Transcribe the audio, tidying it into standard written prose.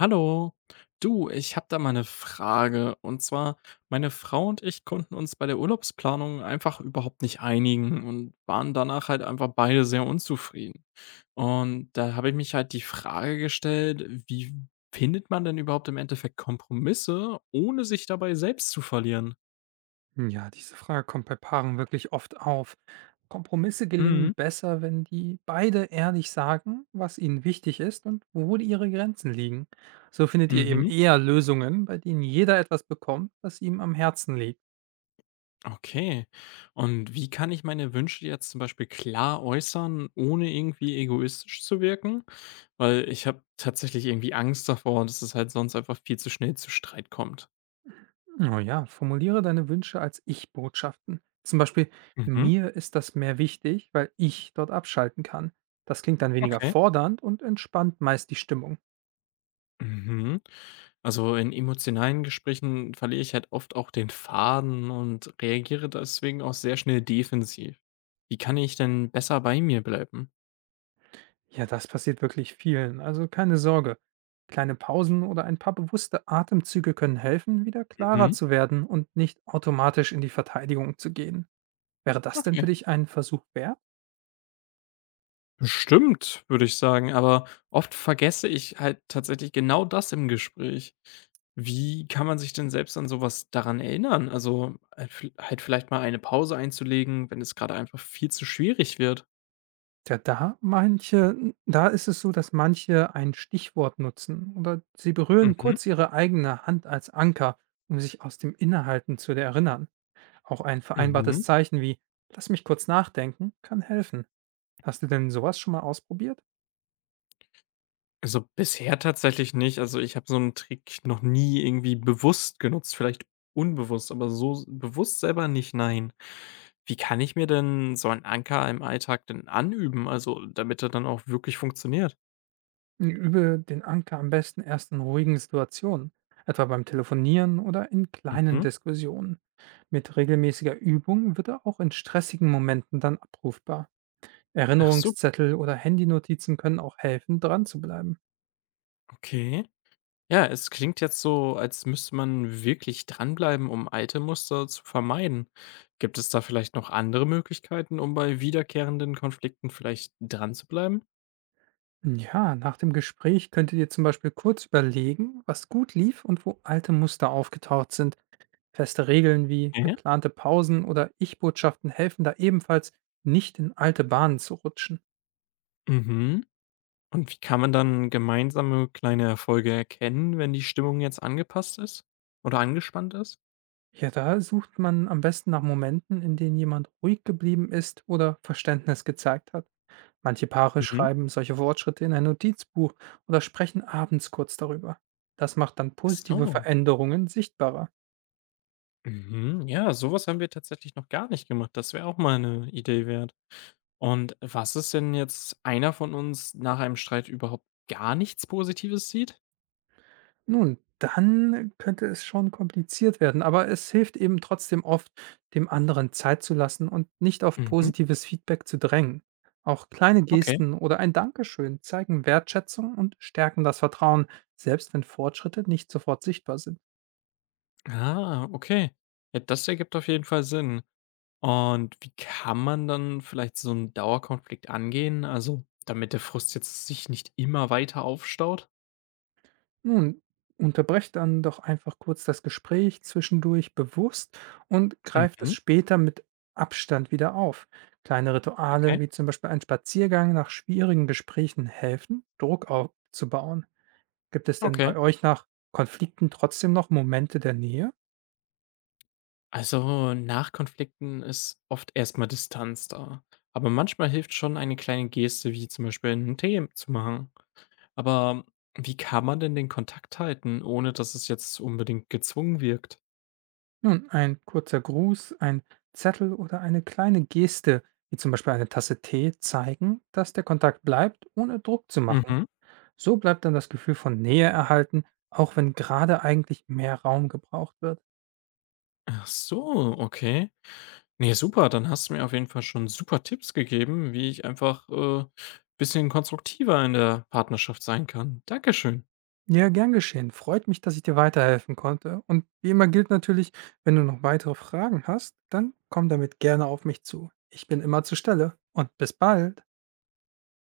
Hallo. Du, ich habe da mal eine Frage. Und zwar, meine Frau und ich konnten uns bei der Urlaubsplanung einfach überhaupt nicht einigen und waren danach halt einfach beide sehr unzufrieden. Und da habe ich mich halt die Frage gestellt, wie findet man denn überhaupt im Endeffekt Kompromisse, ohne sich dabei selbst zu verlieren? Ja, diese Frage kommt bei Paaren wirklich oft auf. Kompromisse gelingen Mhm. besser, wenn die beide ehrlich sagen, was ihnen wichtig ist und wo ihre Grenzen liegen. So findet ihr eben Mhm. eher Lösungen, bei denen jeder etwas bekommt, was ihm am Herzen liegt. Okay. Und wie kann ich meine Wünsche jetzt zum Beispiel klar äußern, ohne irgendwie egoistisch zu wirken? Weil ich habe tatsächlich irgendwie Angst davor, dass es halt sonst einfach viel zu schnell zu Streit kommt. Oh ja, formuliere deine Wünsche als Ich-Botschaften. Zum Beispiel, Mhm. mir ist das mehr wichtig, weil ich dort abschalten kann. Das klingt dann weniger Okay. fordernd und entspannt meist die Stimmung. Mhm. Also in emotionalen Gesprächen verliere ich halt oft auch den Faden und reagiere deswegen auch sehr schnell defensiv. Wie kann ich denn besser bei mir bleiben? Ja, das passiert wirklich vielen, also keine Sorge. Kleine Pausen oder ein paar bewusste Atemzüge können helfen, wieder klarer Mhm. zu werden und nicht automatisch in die Verteidigung zu gehen. Wäre das denn Okay. für dich ein Versuch wert? Bestimmt, würde ich sagen, aber oft vergesse ich halt tatsächlich genau das im Gespräch. Wie kann man sich denn selbst an sowas daran erinnern? Also, halt vielleicht mal eine Pause einzulegen, wenn es gerade einfach viel zu schwierig wird. Ja, da manche, da ist es so, dass manche ein Stichwort nutzen oder sie berühren Mhm, kurz ihre eigene Hand als Anker, um sich aus dem Innehalten zu erinnern. Auch ein vereinbartes mhm. Zeichen wie Lass mich kurz nachdenken kann helfen. Hast du denn sowas schon mal ausprobiert? Also, bisher tatsächlich nicht. Also, ich habe so einen Trick noch nie irgendwie bewusst genutzt, vielleicht unbewusst, aber so s bewusst selber nicht, nein. Wie kann ich mir denn so einen Anker im Alltag denn anüben, also damit er dann auch wirklich funktioniert? Übe den Anker am besten erst in ruhigen Situationen, etwa beim Telefonieren oder in kleinen Mhm. Diskussionen. Mit regelmäßiger Übung wird er auch in stressigen Momenten dann abrufbar. Ach so, Erinnerungszettel oder Handynotizen können auch helfen, dran zu bleiben. okay. Ja, es klingt jetzt so, als müsste man wirklich dranbleiben, um alte Muster zu vermeiden. Gibt es da vielleicht noch andere Möglichkeiten, um bei wiederkehrenden Konflikten vielleicht dran zu bleiben? Ja, nach dem Gespräch könnt ihr zum Beispiel kurz überlegen, was gut lief und wo alte Muster aufgetaucht sind. Feste Regeln wie Hä? geplante Pausen oder Ich-Botschaften helfen da ebenfalls, nicht in alte Bahnen zu rutschen. Mhm. Und wie kann man dann gemeinsame kleine Erfolge erkennen, wenn die Stimmung jetzt angepasst ist oder angespannt ist? Ja, da sucht man am besten nach Momenten, in denen jemand ruhig geblieben ist oder Verständnis gezeigt hat. Manche Paare Mhm. schreiben solche Fortschritte in ein Notizbuch oder sprechen abends kurz darüber. Das macht dann Ach positive so. Veränderungen sichtbarer. Mhm. Ja, sowas haben wir tatsächlich noch gar nicht gemacht. Das wäre auch mal eine Idee wert. Und was ist, wenn jetzt einer von uns nach einem Streit überhaupt gar nichts Positives sieht? Nun, dann könnte es schon kompliziert werden, aber es hilft eben trotzdem oft, dem anderen Zeit zu lassen und nicht auf Mhm, positives Feedback zu drängen. Auch kleine okay. Gesten oder ein Dankeschön zeigen Wertschätzung und stärken das Vertrauen, selbst wenn Fortschritte nicht sofort sichtbar sind. Ah, okay. Ja, das ergibt auf jeden Fall Sinn. Und wie kann man dann vielleicht so einen Dauerkonflikt angehen? Also, damit der Frust jetzt sich nicht immer weiter aufstaut? Nun, unterbrecht dann doch einfach kurz das Gespräch zwischendurch bewusst und greift es Mhm, später mit Abstand wieder auf. Kleine Rituale okay, wie zum Beispiel ein Spaziergang nach schwierigen Gesprächen helfen, Druck aufzubauen. Gibt es denn okay. bei euch nach Konflikten trotzdem noch Momente der Nähe? Also, nach Konflikten ist oft erst mal Distanz da. Aber manchmal hilft schon eine kleine Geste, wie zum Beispiel einen Tee zu machen. Aber wie kann man denn den Kontakt halten, ohne dass es jetzt unbedingt gezwungen wirkt? Nun, ein kurzer Gruß, ein Zettel oder eine kleine Geste, wie zum Beispiel eine Tasse Tee, zeigen, dass der Kontakt bleibt, ohne Druck zu machen. Mhm. So bleibt dann das Gefühl von Nähe erhalten, auch wenn gerade eigentlich mehr Raum gebraucht wird. Ach so, okay. Ne, super, dann hast du mir auf jeden Fall schon super Tipps gegeben, wie ich einfach, ein bisschen konstruktiver in der Partnerschaft sein kann. Dankeschön. Ja, gern geschehen. Freut mich, dass ich dir weiterhelfen konnte. Und wie immer gilt natürlich, wenn du noch weitere Fragen hast, dann komm damit gerne auf mich zu. Ich bin immer zur Stelle und bis bald.